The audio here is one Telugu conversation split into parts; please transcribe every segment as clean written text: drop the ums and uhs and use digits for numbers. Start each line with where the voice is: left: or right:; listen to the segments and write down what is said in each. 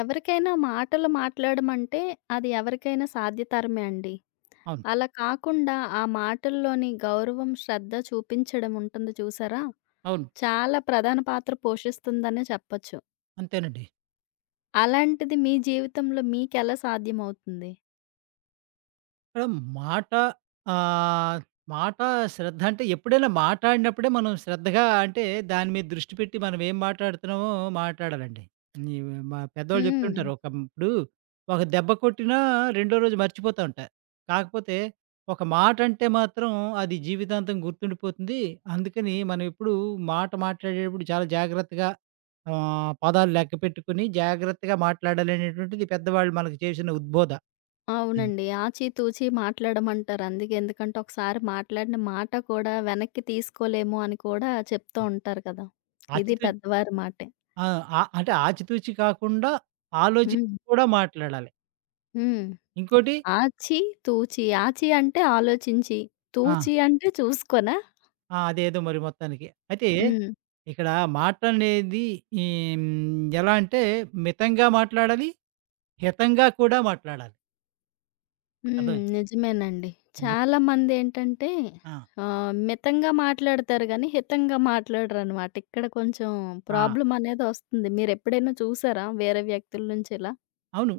left: ఎవరికైనా మాటలు మాట్లాడమంటే అది ఎవరికైనా సాధ్యతరమే అండి.
right: అవును.
left: అలా కాకుండా ఆ మాటల్లోని గౌరవం, శ్రద్ధ చూపించడం ఉంటుంది చూసారా?
right: అవును.
left: చాలా ప్రధాన పాత్ర పోషిస్తుందనే చెప్పొచ్చు.
right: అంతేనండి.
left: అలాంటిది మీ జీవితంలో మీకెలా సాధ్యమవుతుంది?
right: ఇక్కడ మాట ఆహ్, మాట శ్రద్ధ అంటే ఎప్పుడైనా మాట్లాడినప్పుడే మనం శ్రద్ధగా అంటే దాని మీద దృష్టి పెట్టి మనం ఏం మాట్లాడుతున్నామో మాట్లాడాలండి. నీవు మా పెద్దోళ్ళు
left: హ్మ్.
right: చెప్తుంటారు. ఒక ఇప్పుడు ఒక దెబ్బ కొట్టినా రెండో రోజు మర్చిపోతా ఉంటా. కాకపోతే ఒక మాట అంటే మాత్రం అది జీవితాంతం గుర్తుండిపోతుంది. అందుకని మనం ఎప్పుడూ మాట మాట్లాడేటప్పుడు చాలా జాగ్రత్తగా పదాలు లెక్కపెట్టుకొని జాగ్రత్తగా మాట్లాడాలనేటువంటిది పెద్దవాళ్ళు మనకు చేసిన ఉద్బోధ. హ్మ్.
left: అవునండి. ఆచితూచి మాట్లాడమంటారు. అందుకే ఎందుకంటే ఒకసారి మాట్లాడిన మాట కూడా వెనక్కి తీసుకోలేము అని కూడా చెప్తూ
right: ఆ!
left: ఉంటారు కదా! ఇది
right: ఆచితూచి.
left: పెద్దవారి మాటే.
right: ఆ! ఆ! అంటే ఆచితూచి కాకుండా ఆలోచించి
left: హ్మ్.
right: కూడా మాట్లాడాలి.
left: హ్మ్.
right: ఇంకోటి.
left: ఆచి, తూచి. ఆచి అంటే ఆలోచించి,
right: ఆ!
left: తూచి అంటే చూసుకోనా?
right: ఆ! అదేదో మరి మొత్తానికి. అయితే
left: హ్మ్.
right: ఇక్కడ మాట అనేది ఈ ఎలా అంటే మితంగా మాట్లాడాలి, హితంగా కూడా మాట్లాడాలి.
left: హ్మ్.
right: అర్థమైందా?
left: నిజమేనండి.
right: హ్మ్.
left: చాలామందేంటంటే
right: ఆ!
left: మితంగా మాట్లాడతారు గానీ, హితంగా మాట్లాడరనమాట. ఇక్కడ కొంచెం
right: ఆ!
left: ప్రాబ్లమ్ అనేదొస్తుంది. మీరెప్పుడైనా చూసారా వేరే వ్యక్తుల నుంచి ఇలా?
right: అవును.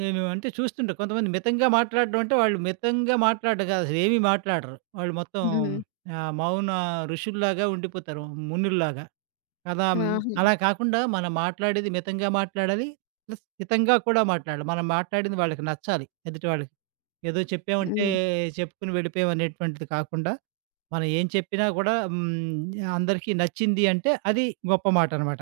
right: నేను అంటే చూస్తుంటా కొంతమంది మితంగా మాట్లాడడం అంటే వాళ్ళు మితంగా మాట్లాడడం కాదు అసలు ఏమీ మాట్లాడరు. వాళ్ళు మొత్తం
left: హ్మ్.
right: మౌన ఋషుల్లాగా ఉండిపోతారు. మునుల్లాగా. కదా! హ్మ్.
left: ఆహా!
right: అలా కాకుండా మనం మాట్లాడేది మితంగా మాట్లాడాలి. ప్లస్ హితంగా కూడా మాట్లాడాలి. మనం మాట్లాడింది వాళ్ళకి నచ్చాలి ఎదుటి వాళ్ళకి. ఏదో చెప్పామంటే
left: హ్మ్.
right: చెప్పుకుని వెళ్ళిపోయాం అనేటువంటిది కాకుండా, మనం ఏం చెప్పినా కూడా. హ్మ్. అందరికీ నచ్చింది అంటే అది గొప్ప మాట అనమాట.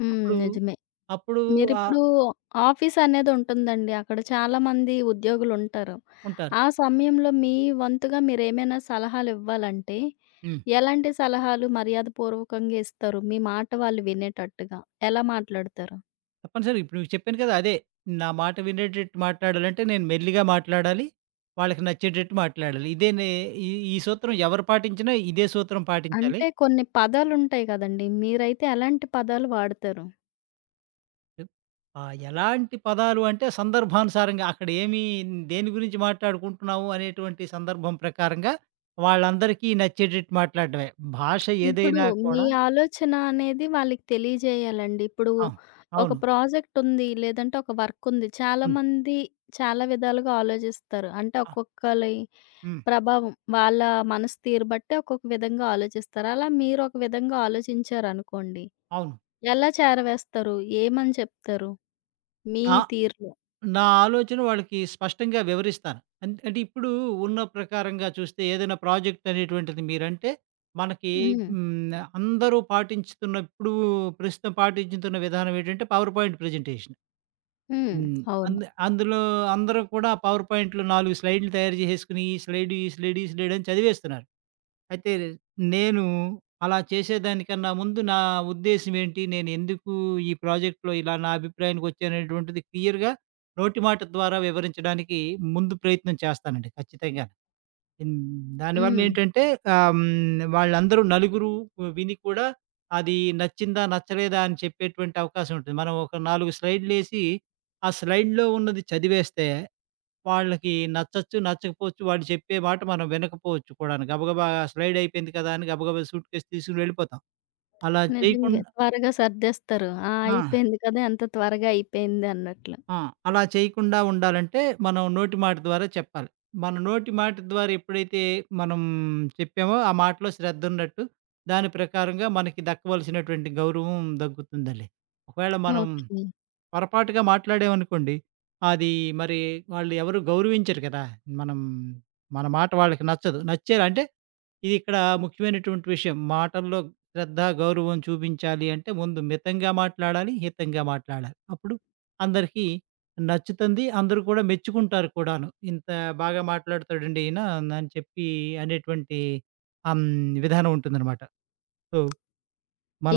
left: హ్మ్.
right: అప్పుడు
left: నిజమే.
right: అప్పుడు ఆహ్,
left: మీరిప్పుడు ఆఫీసనేదుంటుందండి. అక్కడ చాలామంది ఉద్యోగులుంటారు.
right: ఉంటారు.
left: ఆ సమయంలో మీ వంతుగా మీరేమైనా సలహాలివ్వాలంటే
right: హ్మ్.
left: ఎలాంటి సలహాలు మర్యాదపూర్వకంగా ఇస్తారు? మీ మాట వాళ్ళు వినేటట్టుగా. ఎలా మాట్లాడతారు?
right: తప్పనిసరిగా ఇప్పుడు మీకు చెప్పాను కదా! అదే నా మాట వినేటట్టు మాట్లాడాలంటే నేను మెల్లిగా మాట్లాడాలి. వాళ్ళకి నచ్చేటట్టు మాట్లాడాలి. ఇదే నే ఈ ఈ సూత్రం ఎవరు పాటించినా ఇదే సూత్రం పాటించాలి.
left: అంటే కొన్ని పదాలుంటాయి గదండీ! మీరైతే ఎలాంటి పదాలు వాడతారు?
right: ఆ! ఎలాంటి పదాలు అంటే సందర్భానుసారంగా అక్కడ ఏమి దేని గురించి మాట్లాడుకుంటున్నాము అనేటువంటి సందర్భం ప్రకారంగా వాళ్ళందరికీ నచ్చేటట్టు మాట్లాడడమే. భాష
left: ఇప్పుడు
right: ఏదైనా
left: మీ
right: కూడా.
left: ఆలోచన అనేది వాళ్ళకి తెలియజేయాలండి. ఇప్పుడు
right: ఆ!
left: ఒక
right: అవును.
left: ప్రాజెక్ట్ ఉంది, లేదంటే ఒక వర్క్ ఉంది.
right: ఉంది.
left: చాలామంది చాలా విధాలుగా ఆలోచిస్తారు. అంటే
right: ఆ!
left: ఒక్కొక్కలి
right: హ్మ్.
left: ప్రభావం వాళ్ళ మనసు తీరు బట్టి ఒక్కొక్క విధంగా ఆలోచిస్తారు. అలా మీరు ఒక విధంగా ఆలోచించారనుకోండి.
right: అవును.
left: ఎలా చేరవేస్తారు? ఏమని చెప్తారు? మీ
right: నా
left: తీరులో.
right: నా ఆలోచన వాళ్ళకి స్పష్టంగా వివరిస్తాను. అంటే ఇప్పుడు ఉన్న ప్రకారంగా చూస్తే ఏదైనా ప్రాజెక్ట్ అనేటువంటిది మీరంటే మనకి.
left: హ్మ్.
right: హ్మ్. అందరూ పాటించుతున్న ఇప్పుడు ప్రస్తుతం పాటించుతున్న విధానం ఏంటంటే పవర్ పాయింట్ ప్రెజెంటేషన్.
left: హ్మ్.
right: హ్మ్.
left: అవును.
right: అందులో అందరూ కూడా పవర్ పాయింట్‌లో 4 స్లైడ్‌లు తయారు చేసేసుకొని, ఈ స్లైడ్, ఈ స్లైడ్, ఈ స్లైడ్ అని చదివేస్తున్నారు. అయితే నేను అలా చేసేదానికన్నా ముందు నా ఉద్దేశ్యం ఏంటి? నేను ఎందుకు ఈ ప్రాజెక్ట్‌లో ఇలా నా అభిప్రాయానికొచ్చాననేటువంటిది క్లియర్‌గా నోటి మాట ద్వారా వివరించడానికి ముందు ప్రయత్నం చేస్తానండి ఖచ్చితంగా. హ్మ్.
left: హ్మ్.
right: దానివల్లేంటంటే ఆహ్, హ్మ్. వాళ్ళందరూ నలుగురు విని కూడా అది నచ్చిందా? నచ్చలేదా? అని చెప్పేటువంటి అవకాశం ఉంటుంది. మనం ఒక 4 స్లైడ్‌లేసి, ఆ స్లైడ్‌లో ఉన్నది చదివేస్తే వాళ్ళకి నచ్చొచ్చు, నచ్చకపోవచ్చు. వాళ్ళు చెప్పే మాట మనం వినకపోవచ్చు కూడాను. గబగబా స్లైడ్ అయిపోయింది కదా! అని గబగబా సూట్‌కేస్ తీసుకొని వెళ్ళిపోతాం. అలా
left: నిజంగే.
right: చేయకుండా.
left: త్వరగా సర్దేస్తారు. ఆ!
right: ఆ!
left: అయిపోయింది కదా! ఎంత త్వరగా అయిపోయింది అన్నట్లు.
right: ఆ! అలా చేయకుండా ఉండాలంటే, మనం నోటి మాట ద్వారా చెప్పాలి. మన నోటి మాట ద్వారా ఎప్పుడైతే మనం చెప్పామో, ఆ మాటలో శ్రద్ధున్నట్టు, దాని ప్రకారంగా మనకి దక్కవలసినటువంటి గౌరవం దక్కుతుందండి. ఒకవేళ మనం
left: ఓకే.
right: పొరపాటుగా మాట్లాడామనుకోండి, అది మరి వాళ్ళు ఎవరు గౌరవించరు కదా! మనం మన మాట వాళ్ళకి నచ్చదు. నచ్చేలా అంటే ఇక్కడ ముఖ్యమైనటువంటి విషయం. మాటల్లో శ్రద్ధ, గౌరవం చూపించాలి అంటే ముందు మితంగా మాట్లాడాలి, హితంగా మాట్లాడాలి. అప్పుడు అందరికీ నచ్చుతుంది. అందరూ కూడా మెచ్చుకుంటారు కూడాను. ఇంత బాగా మాట్లాడతాడండి ఈయన అని చెప్పి అనేటువంటి విధానం ఉంటుందనమాట. సో,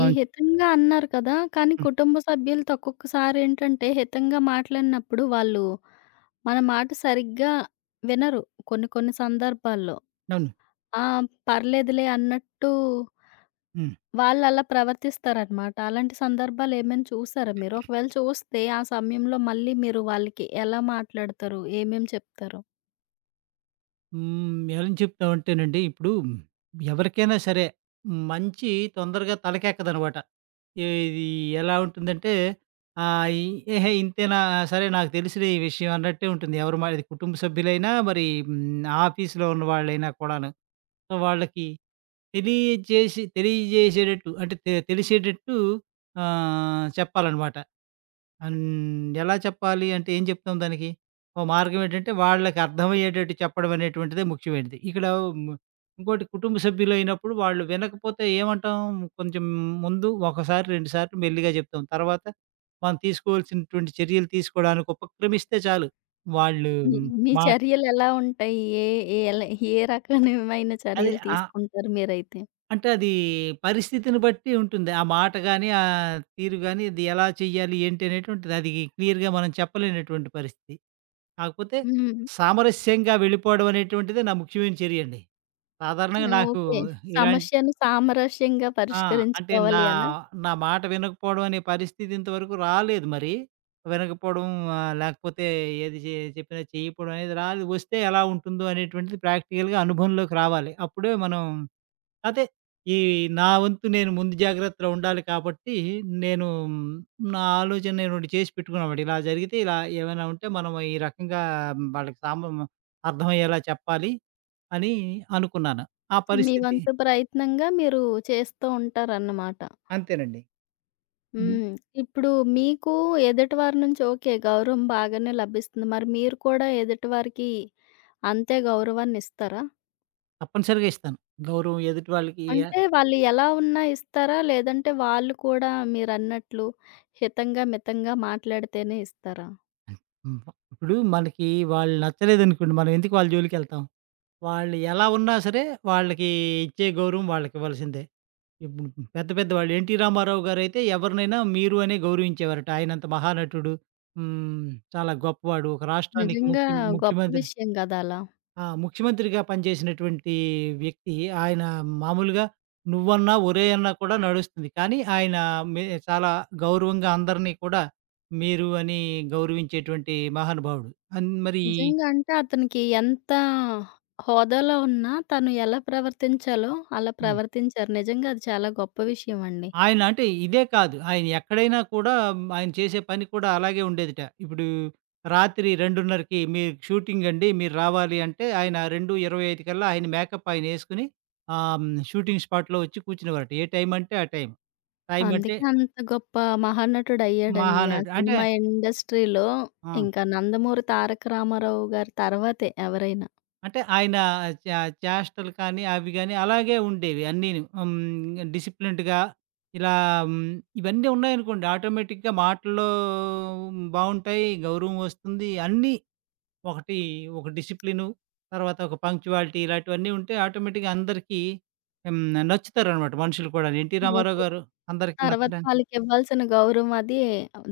left: ఈ హితంగా అన్నారు కదా! కానీ
right: హ్మ్.
left: కుటుంబ సభ్యులతో ఒక్కొక్కసారి ఏంటంటే హితంగా మాట్లాడినప్పుడు వాళ్ళు మన మాట సరిగ్గా వినరు కొన్ని కొన్ని సందర్భాల్లో.
right: అవును.
left: ఆ! పర్లేదులే అన్నట్టు
right: హ్మ్.
left: వాళ్ళలా ప్రవర్తిస్తారనమాట. అలాంటి సందర్భాలు ఏమైనా చూసారా మీరు? ఒకవేళ చూస్తే ఆ సమయంలో మళ్ళీ మీరు వాళ్ళకి ఎలా మాట్లాడతారు? ఏమేం చెప్తారు?
right: హ్మ్. ఎలా చెప్తామంటేనండి, ఇప్పుడు ఎవరికైనా సరే మంచి తొందరగా తలకెక్కదనమాట. ఏది ఎలా ఉంటుందంటే, ఆహ్, ఇ "ఏహే! ఇంతేనా సరే నాకు తెలిసిన ఈ విషయం" అన్నట్టే ఉంటుంది. ఎవరు మనది కుటుంబ సభ్యులైనా మరి ఆఫీస్‌లో ఉన్నవాళ్ళైనా కూడాను. సో, వాళ్ళకి తెలియజేసేటట్టు అంటే తెలిసేటట్టు చెప్పాలనమాట. అండ్ ఎలా చెప్పాలి అంటే ఏం చెప్తాం దానికి? ఓ మార్గం ఏంటంటే వాళ్ళకి అర్థమయ్యేటట్టు చెప్పడం అనేటువంటిదే ముఖ్యమైనది. ఇక్కడ హ్మ్, ఇంకోటి కుటుంబ సభ్యులైనప్పుడు వాళ్ళు వినకపోతే ఏమంటాం? కొంచెం ముందు ఒకసారి, రెండు సార్లు మెల్లిగా చెప్తాం. తర్వాత మనం తీసుకోవాల్సినటువంటి చర్యలు తీసుకోవడానికి ఉపక్రమిస్తే చాలు. వాళ్ళు.
left: మీ మీ
right: మాట.
left: చర్యలెలా ఉంటాయి? ఏ ఏ ఎల ఏ రకమైన
right: అదే.
left: చర్యలు
right: ఆ!
left: తీసుకుంటారు మీరైతే?
right: అంటే అది పరిస్థితిని బట్టి ఉంటుంది. ఆ మాట గాని, ఆ తీరు గాని, ఇది ఎలా చెయ్యాలి, ఏంటి అనేటువంటిది అది క్లియర్‌గా మనం చెప్పలేనటువంటి పరిస్థితి. కాకపోతే
left: హ్మ్.
right: సామరస్యంగా వెళ్ళిపోవడం అనేటువంటిదే నా ముఖ్యమైన చర్యండి. సాధారణంగా నాకు
left: ఓకే.
right: ఇలాంటి.
left: సమస్యను సామరస్యంగా
right: ఆ! అంటే
left: పరిష్కరించుకోవాలి అనా?
right: నా మాట వినకపోవడం అనే పరిస్థితి ఇంతవరకు రాలేదు మరి. వినకపోవడం లేకపోతే ఏది చెప్పినా చేయకపోవడం అనేది రాలేదు. వస్తే ఎలా ఉంటుందో అనేటువంటిది ప్రాక్టికల్‌గా అనుభవంలోకి రావాలి. అప్పుడే మనం అదే. ఈ నా వంతు నేను ముందు జాగ్రత్తలో ఉండాలి కాబట్టి, నేను మ్, నా ఆలోచన నేను ఒకటి చేసి పెట్టుకున్నామాట. ఇలా జరిగితే ఇలా ఏమైనా ఉంటే మనం ఈ రకంగా వాళ్ళకి అర్థమయ్యేలా చెప్పాలి అని అనుకున్నాను. ఆ
left: మీ
right: పరిస్థితి
left: వంతు ప్రయత్నంగా మీరు చేస్తూ ఉంటారన్నమాట.
right: అంతేనండి. హ్మ్.
left: హ్మ్. ఇప్పుడు మీకు ఎదుటి వారి నుంచి ఓకే. గౌరవం బాగానే లభిస్తుంది. మరి మీరు కూడా ఎదుటి వారికి అంతే గౌరవాన్నిస్తారా?
right: తప్పనిసరిగా ఇస్తాను. గౌరవం ఎదుటి వాళ్ళకి
left: అంటే వాళ్ళు ఎలా ఉన్నా ఇస్తారా? లేదంటే వాళ్ళు కూడా మీరన్నట్లు హితంగా, మితంగా మాట్లాడితేనే ఇస్తారా?
right: హ్మ్. ఇప్పుడు మనకి వాళ్ళు నచ్చలేదనుకోండి, మనం ఎందుకు వాళ్ళ జోలికెళ్తాం? వాళ్ళు ఎలా ఉన్నా సరే వాళ్ళకి ఇచ్చే గౌరవం వాళ్ళకివ్వాల్సిందే. ఇప్పుడు పెద్దవాళ్ళు. 'ఎన్టీ రామారావు' గారైతే ఎవరినైనా మీరు అనే గౌరవించేవారట. ఆయనంత మహానటుడు. హ్మ్. చాలా గొప్పవాడు. ఒక రాష్ట్రానికి
left: నిజంగా గొప్ప
right: ముఖ్యమంత్రి.
left: విషయం గదా! అలా.
right: ఆ! ముఖ్యమంత్రిగా పనిచేసినటువంటి వ్యక్తి. ఆయన మామూలుగా నువ్వన్నా, ఒరేయ్ అన్నా కూడా నడుస్తుంది. కానీ ఆయన చాలా గౌరవంగా అందరినీ కూడా మీరు అని గౌరవించేటువంటి మహానుభావుడు. మరి
left: నిజంగా అంటే అతనికి ఎంత హోదాలో ఉన్నా తను ఎలా ప్రవర్తించాలో అలా
right: హ్మ్.
left: ప్రవర్తించారు. నిజంగా అది చాలా గొప్ప విషయం అండి.
right: ఆయన అంటే ఇదే కాదు. ఆయన ఎక్కడైనా కూడా ఆయన చేసే పని కూడా అలాగే ఉండేదిట. ఇప్పుడు రాత్రి 2:30కి మీకు షూటింగ్ అండి. మీరు రావాలి అంటే ఆయన 2:25 కల్లా ఆయన మేకప్ ఆయన యేసుకొని ఆహ్, హ్మ్. షూటింగ్ స్పాట్‌లో వచ్చి కూర్చునేవారట. ఏ టైం అంటే ఆ టైం. టైం అంటే
left: అందుకే అంత గొప్ప
right: మహా
left: మహానటుడయ్యాడండి. ఆ
right: అంటే
left: సినిమా ఇండస్ట్రీలో
right: ఆ!
left: ఇంకా 'నందమూరి తారక రామారావు' గారి తర్వాతే ఎవరైనా.
right: అంటే ఆయన చే చేష్టలు కానీ, అవి గాని అలాగే ఉండేవి అన్నీను. హ్మ్. డిసిప్లిన్డ్‌గా ఇలా. హ్మ్. ఇవన్నీ ఉన్నాయనుకోండి ఆటోమేటిక్‌గా మాటల్లో బావుంటాయి. గౌరవం వస్తుంది. అన్నీ ఒకటి ఒక డిసిప్లిను, తర్వాత ఒక పంక్చువాలిటీ ఇలాంటివన్నీ ఉంటే ఆటోమేటిక్‌గా అందరికీ. హ్మ్. నచ్చుతారనమాట మనుషులు కూడాను. 'ఎన్టీ రామారావు'
left: ఓకే.
right: గారు అందరికి
left: తర్వాత
right: నచ్చడానికి.
left: వాళ్ళకివ్వాల్సిన గౌరవం అది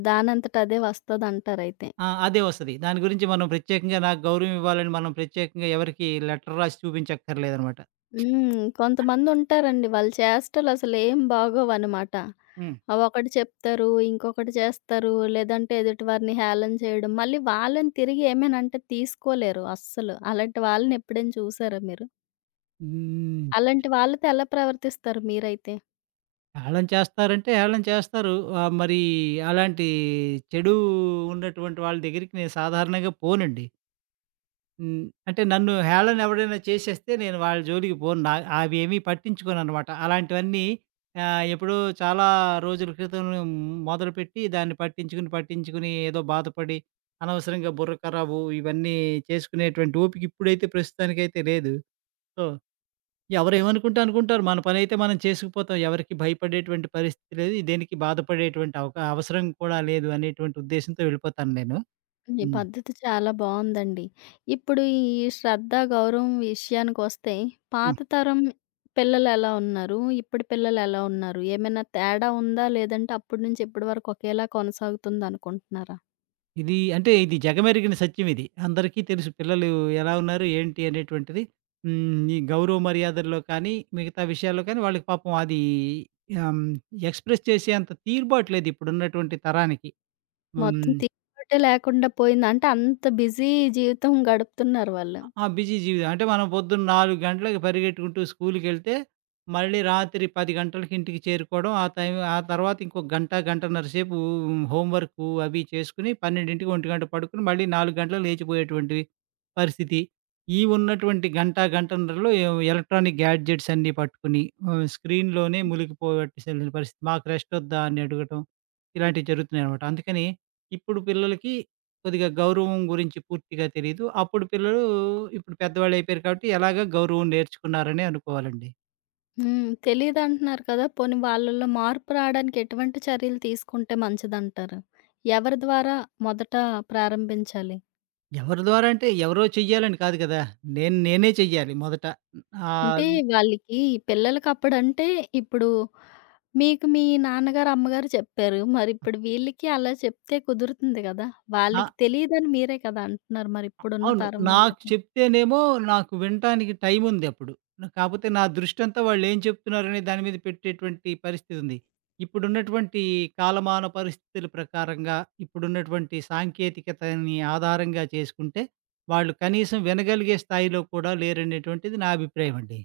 left: దానంతట అదే వస్తదంటారయితే.
right: ఆ! అదే వస్తది. దాని గురించి మనం ప్రత్యేకంగా నాకు గౌరవం ఇవ్వాలని మనం ప్రత్యేకంగా ఎవరికీ లెటర్ రాసి చూపించక్కర్లేదనమాట.
left: హ్మ్. కొంతమందుంటారండి వాళ్ళ చేష్టలు అసలేం బాగోవనమాట.
right: హ్మ్.
left: ఒకటి చెప్తారు, ఇంకొకటి చేస్తారు, లేదంటే ఎదుటివారిని హేళన చేయడం. మళ్ళీ వాళ్ళని తిరిగి ఏమైనా అంటే తీసుకోలేరు అస్సలు. అలాంటి వాళ్ళని ఎప్పుడైనా చూసారా మీరు?
right: హ్మ్.
left: అలాంటి వాళ్ళతో ఎలా ప్రవర్తిస్తారు మీరైతే?
right: హేళన చేస్తారంటే హేళన చేస్తారు. మరి అలాంటి చెడు ఉన్నటువంటి వాళ్ళ దగ్గరికి నేను సాధారణంగా పోనండి. హ్మ్. అంటే నన్ను హేళన ఎవడైనా చేసేస్తే నేను వాళ్ళ జోలికి పోను. నా అవి ఏమీ పట్టించుకోననమాట. అలాంటివన్నీ ఎప్పుడో చాలా రోజుల క్రితం మొదలుపెట్టి దాన్ని పట్టించుకొని, పట్టించుకొని ఏదో బాధపడి అనవసరంగా బుర్ర ఖరాబు ఇవన్నీ చేసుకునేటువంటి ఓపిక ఇప్పుడైతే ప్రస్తుతానికైతే లేదు. సో ఎవరేమనుకుంటే అనుకుంటారు. మన పనైతే మనం చేసుకుపోతాం. ఎవరికీ భయపడేటువంటి పరిస్థితి లేదు. దేనికి బాధపడేటువంటి అవసరం కూడా లేదు అనేటువంటి ఉద్దేశంతో వెళ్ళిపోతాను నేను.
left: మీ
right: హ్మ్.
left: పద్ధతి చాలా బావుందండి. ఇప్పుడు ఈ శ్రద్ధ, గౌరవం విషయానికొస్తే
right: ఆ!
left: పాత తరం పిల్లలెలా ఉన్నారు? ఇప్పటి పిల్లలెలా ఉన్నారు? ఏమైనా తేడా ఉందా? లేదంటే అప్పటి నుంచి ఇప్పటి వరకు ఒకేలా కొనసాగుతుందనుకుంటున్నారా?
right: ఇది అంటే జగమెరిగిన సత్యం ఇది. అందరికీ తెలుసు పిల్లలు ఎలా ఉన్నారు, ఏంటి అనేటువంటిది. హ్మ్. ఈ గౌరవ మర్యాదల్లో కానీ, మిగతా విషయాల్లో కానీ వాళ్ళకి పాపం అది ఆహ్, ఎక్స్‌ప్రెస్ చేసేంత తీరుబాటు లేదు ఇప్పుడున్నటువంటి తరానికి.
left: మొత్తం
right: హ్మ్.
left: తీరుబోటే లేకుండా పోయింది. అంటే అంత బిజీ జీవితం గడుపుతున్నారు వాళ్ళు.
right: ఆ! బిజీ జీవితం. అంటే మనం పొద్దున్న 4 గంటలకి పరిగెట్టుకుంటూ స్కూలుకెళ్తే, మళ్ళీ రాత్రి 10 గంటలకి ఇంటికి చేరుకోవడం. ఆ టైం ఆ తర్వాత ఇంకో గంట, గంటన్నర సేపు హోమ్ వర్కు అవి చేసుకొని 12కి, 1 గంట పడుకొని మళ్ళీ 4 గంటలకు లేచిపోయేటువంటి పరిస్థితి. ఈ ఉన్నటువంటి గంట, గంటన్నరలో ఎలక్ట్రానిక్ గ్యాడ్జెట్స్ అన్నీ పట్టుకుని స్క్రీన్‌లోనే మునిగిపోవట్టిసెళ్ళిన పరిస్థితి. మాకు రెస్ట్ వద్దా అని అడగటం, ఇలాంటివి జరుగుతున్నాయనమాట. అందుకని ఇప్పుడు పిల్లలకి కొద్దిగా గౌరవం గురించి పూర్తిగా తెలీదు. అప్పుడు పిల్లలు ఇప్పుడు పెద్దవాళ్ళు అయిపోయారు కాబట్టి ఎలాగో గౌరవం నేర్చుకున్నారనే అనుకోవాలండి.
left: హ్మ్. తెలీదంటున్నారు కదా! పోనీ వాళ్ళలో మార్పు రాడానికి ఎటువంటి చర్యలు తీసుకుంటే మంచిదంటారు? ఎవరి ద్వారా మొదట ప్రారంభించాలి?
right: ఎవరి ద్వారా అంటే ఎవరో చెయ్యాలని కాదు కదా! నేను నేనే చెయ్యాలి మొదట.
left: అంటే
right: ఆహ్,
left: వాళ్ళకి పిల్లలకప్పుడంటే ఇప్పుడు మీకు మీ నాన్నగారు, అమ్మగారు చెప్పారు. మరిప్పుడు వీళ్ళకి అలా చెప్తే కుదురుతుంది గదా!
right: నా
left: వాళ్ళకి తెలీదని మీరే కదా అంటున్నారు మరిప్పుడున్న
right: అవును.
left: తరం
right: నాకు
left: వాళ్ళకి.
right: చెప్తేనేమో నాకు వినటానికి టైముందప్పుడు. కాపోతే నా దృష్టంతా వాళ్ళేం చెప్తున్నారనే దాని మీద పెట్టేటువంటి పరిస్థితుంది. ఇప్పుడున్నటువంటి కాలమాన పరిస్థితుల ప్రకారంగా, ఇప్పుడున్నటువంటి సాంకేతికతని ఆధారంగా చేసుకుంటే, వాళ్ళు కనీసం వినగలిగే స్థాయిలో కూడా లేరనేటువంటిది నా అభిప్రాయమండి.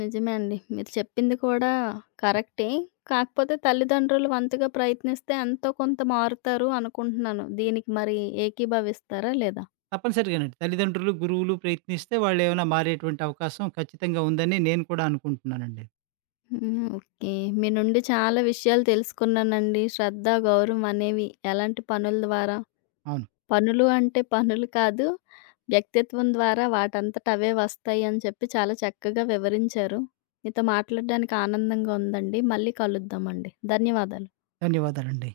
left: నిజమే అండి. మీరు చెప్పింది కూడా కరెక్టే. కాకపోతే తల్లిదండ్రులు వంతుగా ప్రయత్నిస్తే ఎంతో కొంత మారుతారు అనుకుంటున్నాను. దీనికి మరి ఏకీభవిస్తారా లేదా?
right: తప్పనిసరిగానండి. తల్లిదండ్రులు, గురువులు ప్రయత్నిస్తే వాళ్ళేమైనా మారేటువంటి అవకాశం ఖచ్చితంగా ఉందని నేను కూడా అనుకుంటున్నానండి.
left: హ్మ్. ఓకే. మీ నుండి చాలా విషయాలు తెలుసుకున్నానండి. శ్రద్ధ, గౌరవం అనేవి ఎలాంటి పనుల ద్వారా
right: అవును.
left: పనులు అంటే పనులు కాదు. వ్యక్తిత్వం ద్వారా వాటంతట అవే వస్తాయి అని చెప్పి చాలా చక్కగా వివరించారు. మీతో మాట్లాడడానికి ఆనందంగా ఉందండి. మళ్ళీ కలుద్దామండి. ధన్యవాదాలు.
right: ధన్యవాదాలండి.